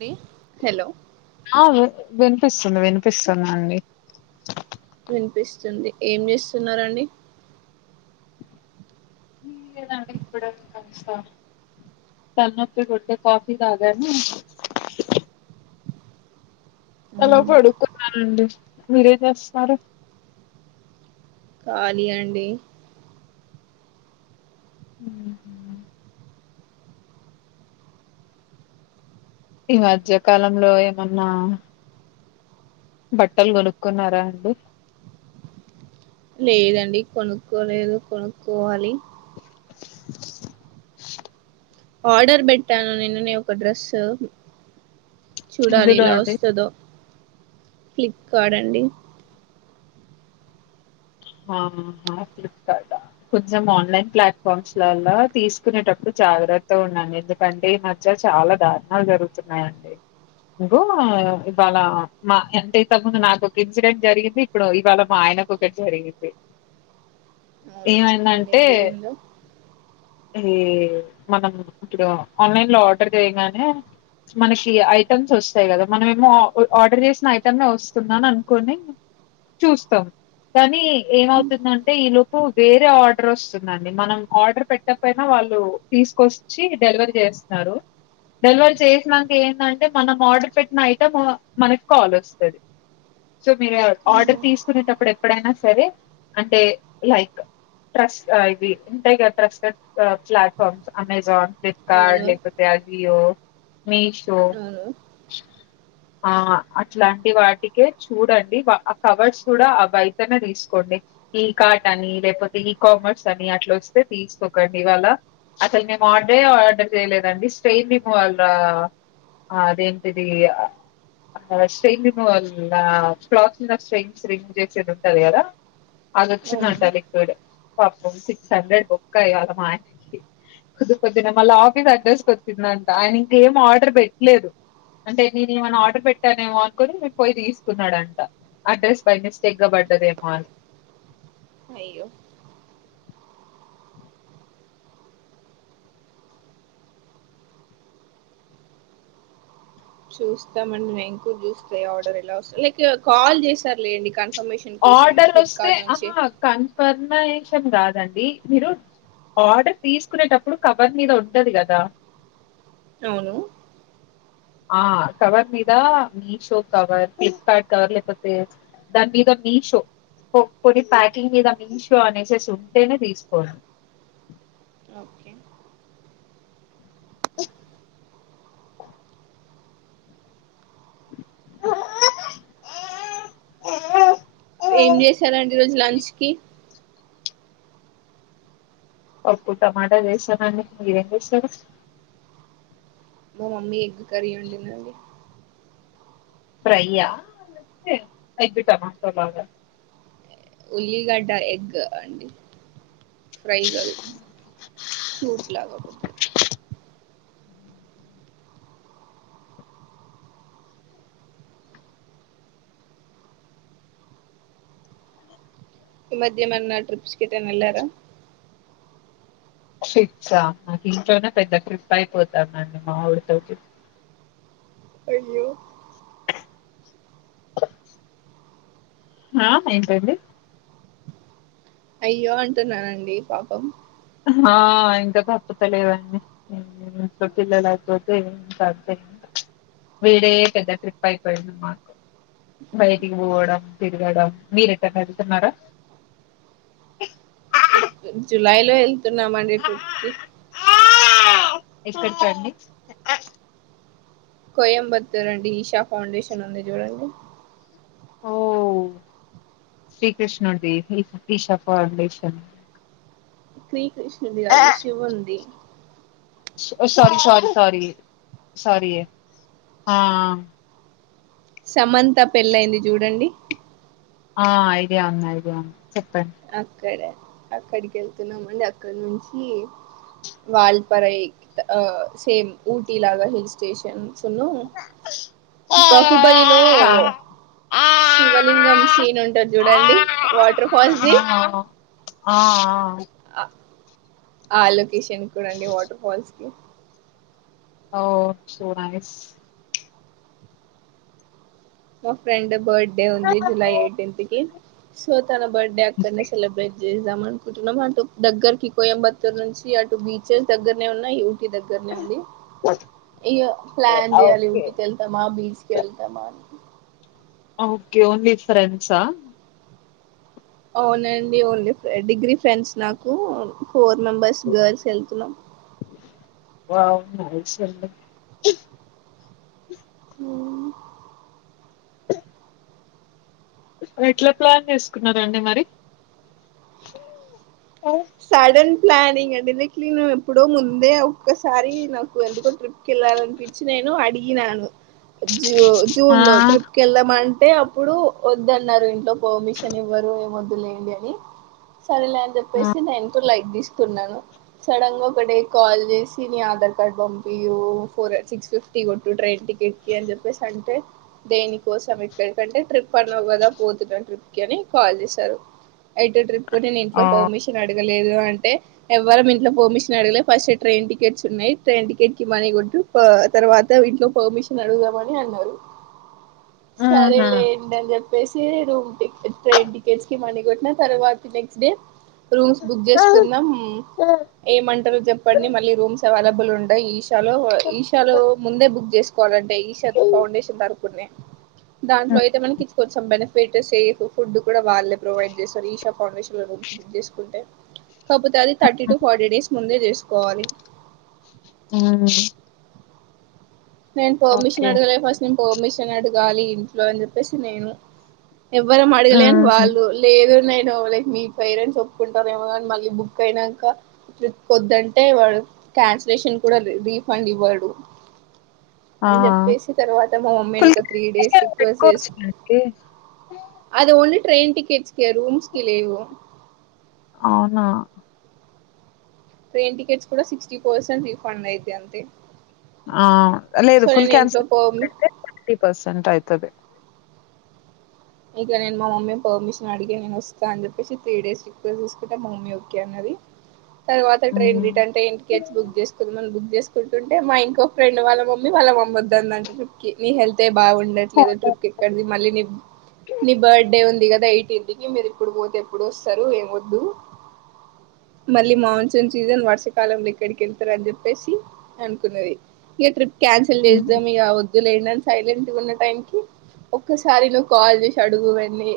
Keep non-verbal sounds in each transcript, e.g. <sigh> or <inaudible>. P hello ఆ వి వినిపిస్తుంది వినిపిస్తుంది అండి విన్పిస్తుంది ఏం చేస్తున్నారండి <inaudible> తలనొప్పిగుంటే కాఫీ తాగాను అలా అవును పడుకున్నానండి మీరేం చేస్తున్నారు ఖాళీ అండి ఊహూ ఈ మధ్యకాలంలో ఏమన్నా బట్టలు కొనుక్కున్నారా అండి లేదండి కొనుక్కోలేదు కొనుక్కోవాలి ఆర్డర్ పెట్టాను నిన్ననే ఒక డ్రస్సు చూడాలి ఇందులో ఇలా అండి వస్తదో ఫ్లిప్కార్డ్ అండి హమ్మ ఫ్లిప్కార్డ్ ఆ కొంచెం ఆన్లైన్ ప్లాట్ఫామ్స్ లల్ల తీసుకునేటప్పుడు జాగ్రత్త ఉండండి ఎందు కంటే ఈ మధ్య చాలా దారుణాలు జరుగుతున్నాయండి ఇగో ఇవాళ మా ఎంతైతకు ముందు నాకు ఒక ఇన్సిడెంట్ జరిగింది ఇప్పుడు ఇవాళ మా ఆయనకు ఒకటి జరిగి అవునా చెప్పండి ఏమైందంటే ఏం జరిగిందో ఈ మనం ఇప్పుడు ఆన్లైన్ లో ఆర్డర్ చేయంగానే మనషీ ఐటమ్స్ వస్తాయి కదా మనం ఏమో <unintelligible> ఆర్డర్ చేసిన ఐటమ్ యే వస్తుందని అనుకోని చూస్తాం కానీ ఉమ్, ఏమవుతుందంటే ఈ లోపు వేరే ఆర్డర్ వస్తుందండి మనం ఆర్డర్ పెట్టకపోయినా వాళ్ళు తీసుకొస్ చ్చి డెలివరీ చేసినారు డెలివరీ చేసినంక ఏందంటే మనం ఆర్డర్ పెట్టిన ఐటము మనకి కాల్ వస్తది సో మీరు ఆర్డర్ అవును తీసుకునేటప్పుడు ఎప్పుడైనా సరే అంటే లైక్ ట్రస్ట్ ఆ ఇది ఉంటాయి గా ట్రస్టెడ్ పి ప్లాట్ఫామ్స్ అమేజాన్ ఫ్లిప్కార్ట్ అవును లేకపోతే అజియో మీషో అవును ఆ అట్లాంటి వాటికే చూడండి వా ఆ కవర్స్ కూడా అవి అయితేనే తీసుకోండి ఈ కార్ట్ అని లేకపోతే ఈ కామర్స్ అని అట్లా వస్తే తీసుకోకండి ఇవాళ అసలు మేము ఆర్డరే ఆర్డర్ చేయలేదండి స్ట్రెయిన్ రిమూవల్ ఆ ఆదేంటది ఆ స్ట్రెయిన్ రిమూవల్ ఆ క్లాత్ మీద స్ట్రెయిన్స్ రిమూవ్ చేసేది ఉంటాది కదా అవును అదొచ్చిందంట లిక్విడ్ పాపం సిక్స్ హండ్రెడ్ బొక్క ఇయ్యాల మా ఆయన కి పొద్దు పొద్దున్నే మళ్ళా ఆఫీస్ అడ్రస్ కి వచ్చిందంట ఆయన ఇంకేం ఆర్డర్ పెట్టలేదు అంటే నేను ఏమైనా ఆర్డర్ పెట్టానేమో అనుకొని పొయ్యి తీసుకున్నాడంట అడ్రస్ బై మిస్టేక్ గా పడ్డదేమో అని అయ్యో చూస్తామండి మేం కూ చూస్తే ఆర్డర్ ఎలా వస్త లైకు కాల్ చేసారు లేండి కన్ ఫర్మేషన్ కోసం ఫ్లిప్కార్ట్ నుంచి కన్ఫర్మయేషన్ గాదండి మిరు ఆడర్ తీస్కునేటప్పుడు కవర్ మీద ఉంటది గద ఔను ఆ కవర్ మీదా మీషో కవర్ ఫ్లిప్కాట్ కవర్ లేక్పోతె దాన్మీద మీషో కొ కొన్ని ప్యాకింగ్ మీద మీషో అనేసేసుంటేనె తీస్కొ ఓక్కె ఏం జేశారండి ఇ రోజ్ లంచ్ కి పప్పు టమాట జేసామండి మీరేం జేశారు మ మమ్మీ ఎగ్ కర్రీ వండిందండి ఫ్రై ఆ లేక్పోతె ఎగ్గ్ టమాటో లాగ ఉల్లిగడ్డ ఎగ్గ్ అండి ఫ్రై గాదు సూప్లాగ కొద్దిగ ఇ మధ్యేమన్న ట్రిప్స్కెటన్నెల్లార ట్రిప్స నాకింట్లోనె పెద్ద ట్రిప్పపోతాందండి మావోళ్ళతో అయ్యో ఆ ఏంటండి అయ్యో అంటున్నానండీ పాపం హా ఇంక తప్పుత లేదండి ఉమ్ ఊమ్ <unintelligible> పిల్లలైపోతె ఇంక అంతేనండి వీడే పెద్ద ట్రిప్పైపోయింది మాకు బైటికి పోవడం తిరగడం మీరు ఎటైనెల్తున్నార ఇప్ జులాయ్లో యెళ్తున్నామండి ట్రిప్కి ఎక్కడ్కండి కొయంబత్తూరండి ఈషా ఫౌండేషనుంది జూడండి ఓ శ్రీకృష్ణుడ్ది ఈఫ ఈషా ఫౌండేషన్ శ్రీకృష్ణున్ది గాదు శివున్ది ష్ సారి సారి సారి సారి ఏ ఆ సమంత పెళ్ళైంది జూడండి ఆ ఐడియా ఉంది ఐడియా ఉంది చెప్పండి అక్కడ అక్కడ్కెళ్తున్నామండి అక్కడ్నుంచీ వాల్పరైక్ త్ ఆ సేమ్ ఊటీ లాగ హిల్ స్టేషన్సునూ బహుబలిలో ఫ్యామ్ శివలింగం సీనుంటద్ జూడండి వాట్రఫాల్స్ది ఆ ఆ ఆ అ ఆ లొకేషన్కూడండి వాట్ర్ఫాల్స్కి ఓ సో నైస్ మా ఫ్రెండ్ బడ్డే ఉంది జులై ఎయ్టీన్త్కి సో తన బడ్డే అక్కడ్నే సెలబ్రేట్ జేస్దామనుకుంటున్నాం అటు దగ్గర్కి కొయంబత్తూర్ నుంచి అటు బీచెస్ దగ్గర్నే ఉన్నయ్ ఇంటి దగ్గర్నే ఉండి ఇగ ప్లాన్ జెయ్యాలి ఇంటికెల్ తమా బీచ్కెల్తమ ఓక్కే ఓన్లీ ఫ్రెండ్స ఔనండి ఓన్లీ ఫ్రె డిగ్రీ ఫ్రెండ్స్ నాకూ ఫోర్ మెంబర్స్ గార్ల్స్ యెళ్తున్నం వామ్మో అసలు ఉమ్ ఎట్ల ప్లాన్ చేసుకున్నారండి మరి సడన్ ప్లానింగ్ అండి నీక్ నిను ఎప్పుడో ముందే అ ఒక్కసారి నాకు ఎందుకో ట్రిప్కి వెళ్ళాలనిపించి నేను అడిగినను జూ ఆ! జూన్లో ట్రిప్ కేళ్దామంటే అప్పుడు వద్దు అన్నారు ఇంట్లో పర్మిషన్ ఇవ్వరు ఏమ వద్దులేండి అని ఉ సరేలే అని చెప్పేసి నేను కూడ లైట్ తీసుకున్నాను సడన్గా ఒకడే కాల్ చేసి నీ ఆధార్ కార్డ్ పంపి ఫోర్ సిక్స్ ఫిఫ్టీ టిగొట్టు ట్రైన్టికెట్కి అని చెప్పేసి అంటే దేని కోసం ఎక్కడికంటే ట్రిప్ అన్నవు కదా పోతున్నా ట్రిప్కి అని కాల్ చేశారు ఐతే ట్రిప్కు నేను ఇంట్లో పర్మిషన్ అడగలేదు అంటే ఎవ్వరం ఇంట్లో పర్మిష అగలే ఫస్ట్ ట్రైన్ టికెట్స్ ఉన్నాయి ట్రైన్ టికెట్కి మనీ కొట్టు ఆ తర్వాత ఇంట్లో పర్మిషన్ అడుగుదామని అన్నారు హ సరేలే డని చెప్పేసి రూమ్ కి ట్రైన్ టికెట్స్ కి మనీ కొట్టిన తర్వాత నెక్స్ట్డే రూమ్స్ బుక్ చేసుకున్నాం ఏమంటారు చెప్పండి మళ్ళీ రూమ్స్ అవైలబుల్ ఉంటాయి ఈషాలో ఈషాలో ముందే బుక్ చేస్ కోవాలంటే ఈషా ఫౌండేషన్ తరుపునే దాంట్లో హ్మ్. అయితే మనకి కొంచెం బెనిఫిట్ సేఫ్ ఫుడ్ కూడా వాళ్ళే ప్రొవైడ్ చేస్తారు ఈషా ఫౌండేషన్లో చేసుకుంటె కాకపోతే అది థర్టీ టు ఫార్టీ డేస్ ముందే చేసుకోవాలి అవున నేను ఓకే. పర్మిషనడగలే ఫస్ట్ నేను పర్మిషన్ అడగాలి ఇంట్లో అని చెప్పేసి నేను ఎవ్వరం అడగలే హుహు. అనివాళ్ళు లేదునీను లైక్ మీ పేరెంట్స్ ఒప్పుకుంటారు ఏమోనీ మళ్ళీ బుక్ అయినంక ట్రిప్ వద్దంటే వాడు క్యాన్సలేషన్ కూడా రీఫండ్ ఇవ్వడు ఆ! అని చెప్పేసి తర్వాత మా మమ్మీని ఫుల్ ఒక త్రీ డేస్ క్యాన్సిలేషన్ రిక్వెస్ట్ చేస్ పెట్టుకోవచ్చునండి. అది ఓన్లీ ట్రెన్ టికెట్స్కే రూమ్స్కీ లెవు అవునా ట్రైన్ టికెట్స్ కూడా సిక్స్టీ పర్సెంట్ రిఫండయితయి అంతే ఆ లేదు సో ఫుల్ నేను ఇంట్లో క్యాన్సట్ పర్మి అయితే ఫిఫ్టీ పర్సెంట్ అవుతది ఇక నేను మా మమ్మీ పర్మిషనడిగి నేను వస్తా అని చెప్పసి త్రీ డేస్ చూకుంటే మా మమ్మీ ఓకే అన్నది తర్వాత ట్రైన్ హ్మ్. కంటే ఇంటికట్ బుక్ చేసుకుంద మన బక్ చేసుకుంటే మా ఇంకో ఫ్రెం వాళ్ళ మమ్మీ వాళ్ళ మమ్మ వద్దందంట కి నీ హెళ్తే బాఉండట్లేదు అవును. ట్రిప్ ఇక్కడిది మళ్ళీ నీ నీ బర్త్డే ఉంది కదా ఎయిటీన్త్కి మీరు ఇప్పుడు పోతే ఎప్పుడు వస్తరు ఏమోద్దు మళ్ళీ మాన్సూన్ సీజన్ వర్షాకాలంలో ఎక్కడికి వెళ్తారని చెప్పేసి అనుకున్నది ఇగ ట్రిప్ క్యాన్సల్ హ్మ్. చేద్దాం ఇగ వద్దులేని సైలెంట్ గా ఉన్న టైం క ఒక్కసారి నువ్వు కాల్చే చడుగువన్నీ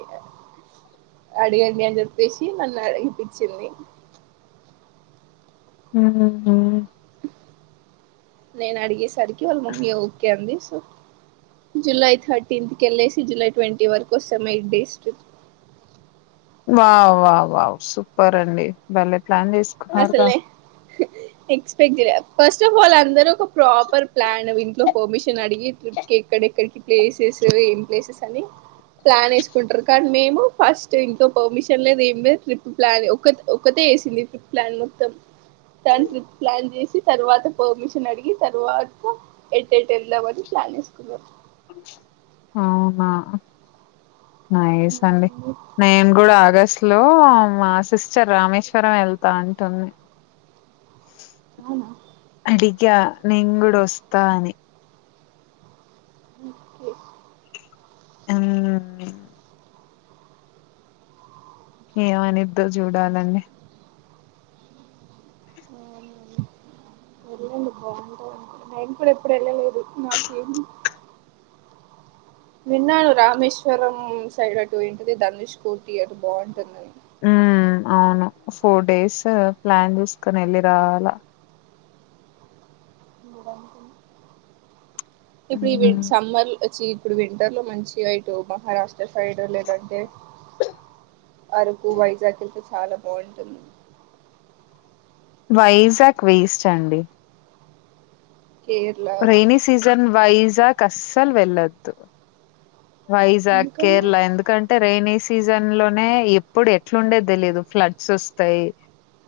అడగండి అని చెప్పేసి నన్ను అడిగిపించింది ఉహుహు నేను అడిగేసరికి వాళ్ళ మమ్మీ ఓకే అంది సో జులై థర్టీన్త్కేళ్ళేసి జులై ట్వంటీ వరకు వస్తాం ఎయిట్ డేస్ వా్ వా్ వావ్ సూపర్ అండి మళ్ళీ ప్లాన్ చేసి అసలే ఎక్స్పెక్ట్ చేయలే ఫస్ట్ ఆఫ్ ఆల్ అందరుూ ఒక ప్రాపర్ ప్లాన్ ఇంట్లో పర్మిషన్ అడిగి ట్రిప్కి ఎక్కడెక్కడికి ప్లేసెస్ ఏం ప్లేసెస్ అని ప్లాన్ ఏసుకుంటారు కానీ మేము ఫస్ట్ ఇంకో పర్మిషన్ లేదు ఏమి ట్రిప్ ప్లాన్ ఒక ఒకట ఏసింది ట్రిప్ ప్లాన్ మొత్తం తానికి ప్లాన్ చేసి తర్వాత పర్మిషన్ అడిగి తర్వాత ఎటెటు ఏళ్దాంమని ప్లాన్ ఏసుకున్నాం అవునా నైస్ అండి ఓ నేను గూడా ఆగస్ లో మా సిస్టర్ రామేశ్వరం వెళ్తా అంటుంది అవునా అడిగా నేను కూడా ఆస్తా అని ఓ మ్మ్. ఏమనిద్దో చూడాలండి వెళ్ళండి బాగుంటాది అంట మైం కూడా ఎప్పుడు వెళ్ళలేదు నాకేమీ విన్నాను రామేశ్వరం సైడ్ అటు ఏంటిది ధనుష్ కోటి అటు బాగుంటుందని ఉ అవును ఫోర్ డేస్ ప్లాన్ చూసుకని ఏళ్ళి రావాల గుడంకి ఇప్పుడు ఈ విన్ సమ్మర్ చ్చి ఇప్పుడు వింటర్ లో మంచిగా ఇటు మహారాష్ట్ ష్ట్ర సైడ్ లేదంటే అరకు వైజాగ్ ఏళ్తే చాలా బాగుంటుంది వైజాగ్ వేస్ట్ అండి ఓకే రైనీ సీజన్ వైజాగ్ అస్సలు వెళ్ళద్దు వైజాగ్ ఎందుకండి కేరళ ఎందుకంట్ టే రైనీ సీజన్ లోనే ఎప్పుడు ఎట్లుండేది తెలిదు ఫ్లడ్స్ ఆస్తాయి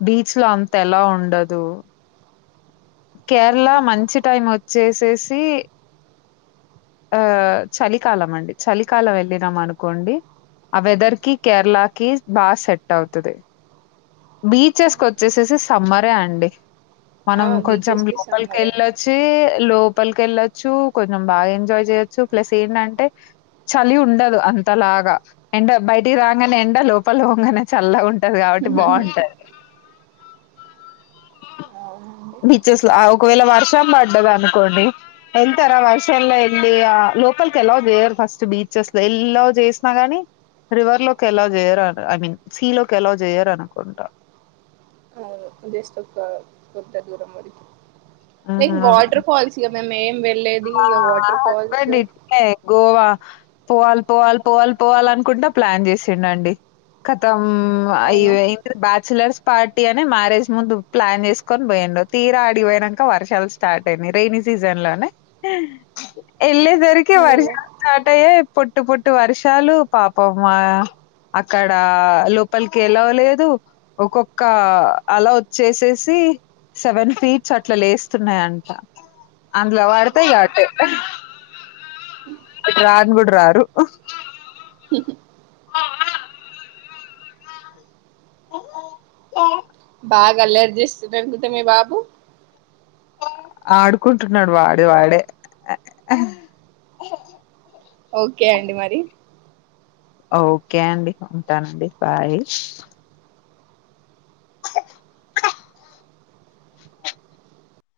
బీచ్ లో అంత ఎల్లో ఉండాదు కేరళ మంచి టైం వచ్చేసేసి ఆ చలికాలం అండి చలికాలం వెళ్ళినాం అనుకోండి ఆ వెదర్ కి కేరళకిి బా సెట్ అవుతాది బీచెస్ కి వచ్చేసేసి సమ్మరే అండి ఆ మనం కొంచెం బీచెస్ కి లోకల్కి సమ్మరే ఏళ్ళ వచ్చి లోపలికి వెళ్ళొచ్చు కొంచెం బాగా ఎంజాయ్ చేయొచ్చు ప్లస్ ఏందంటే చలి ఉండదు అంతలాగా అండ్ బయటికి రాగానే ఎండ లోపలికి వొంగనే చల్లగా ఉంటాది కాబట్టి బాగుంటాది అవునండి బీచెస్ లో ఆ ఒకవేళ వర్షం పడ్డది అనుకోండి ఏళ్ళరా వర్ష లో ఏళ్ళలి ఆ లోకల్కి ఎల్లో చేయరా ఫస్ట్ బీచెస్ లో ఎల్లో చేసినా గాని రివర్ లోకి ఎల్లో చేయరు అట ఐ మీన్ సీ లోకి ఎల్లో చేయరు అనుకుంటా లైక్ వాటర్ ఫాల్స్ ఇగా మేము ఏం వెళ్లేది ఇగ వాటర్ ఫాల్స్ ఏ గోవా పోవాలి పోవాలి పోవాలి పోవాల అనుకుంట ప్లాన్ చేసిండండి కతం ఐ అవును వైన్ బ్యాచులర్స్ పార్టీ అనే మ్యారేజ్ ముందు ప్లాన్ చేసుకొని పోయాండు తీరా ఆడిపోయినాంక వర్షాలు స్టార్ట్ అయింది రైనీ సీజన్ లోనే వెళ్ళేసరికి వర్ష అయ్యో స్టార్ట్ అయ్యే పొట్టు పొట్టు వర్షాలు పాపం ఆ అక్కడ లోపలికి అల్లో లేదు ఒకొక్క అలా వచ్చేసేసి సెవెన్ ఫీట్స్ అట్ల లేస్తున్నాయంట అందులో పడు తే ఆ అయ్యో అట రాని కూడా రారు ఆ బాగా అల్లరి జేస్తున్నారు అనుకుంట మీ బాబు ఆడుకుంటున్నాడు వాడే వాడే ఓకే అండి మరి ఓకే అండి ఉంటానండి బాయ్